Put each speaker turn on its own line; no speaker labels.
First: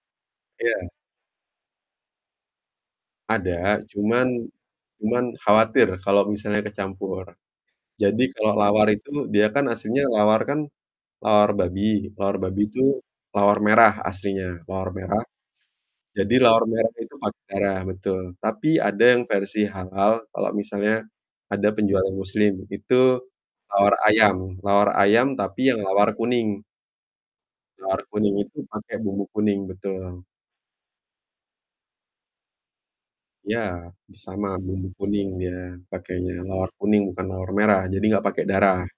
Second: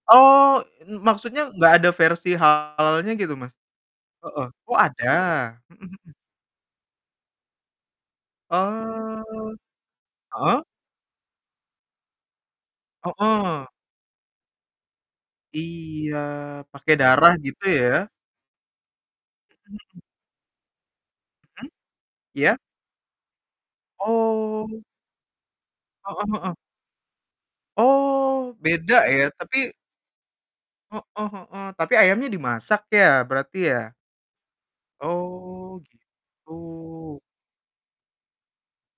Oh,
Iya.
m maksudnya nggak ada versi halalnya gitu, Mas?
Ada,
Heeh.
cuman
Oh ada.
cuman
Mhm
khawatir
mhm.
kalau misalnya kecampur. Jadi kalau lawar
Eee,
itu, dia kan aslinya lawar kan
heeh.
lawar babi. Lawar babi itu lawar
Heeh.
merah aslinya. Lawar merah.
Iya,
Jadi lawar merah
pakai
itu
darah
pakai
gitu
darah,
ya?
betul. Tapi ada yang versi
Mmm.
halal, kalau misalnya ada
Mhm,
penjual yang muslim,
iya?
itu lawar ayam.
Oh.
Lawar ayam tapi yang lawar
Heeh heeh.
kuning. Lawar kuning
Oh,
itu pakai
beda
bumbu
ya,
kuning,
tapi
betul.
Heeh heeh. Tapi ayamnya dimasak ya, berarti
Ya,
ya?
sama bumbu kuning dia
Oh,
pakainya, lawar kuning
gitu.
bukan lawar merah. Jadi nggak pakai darah.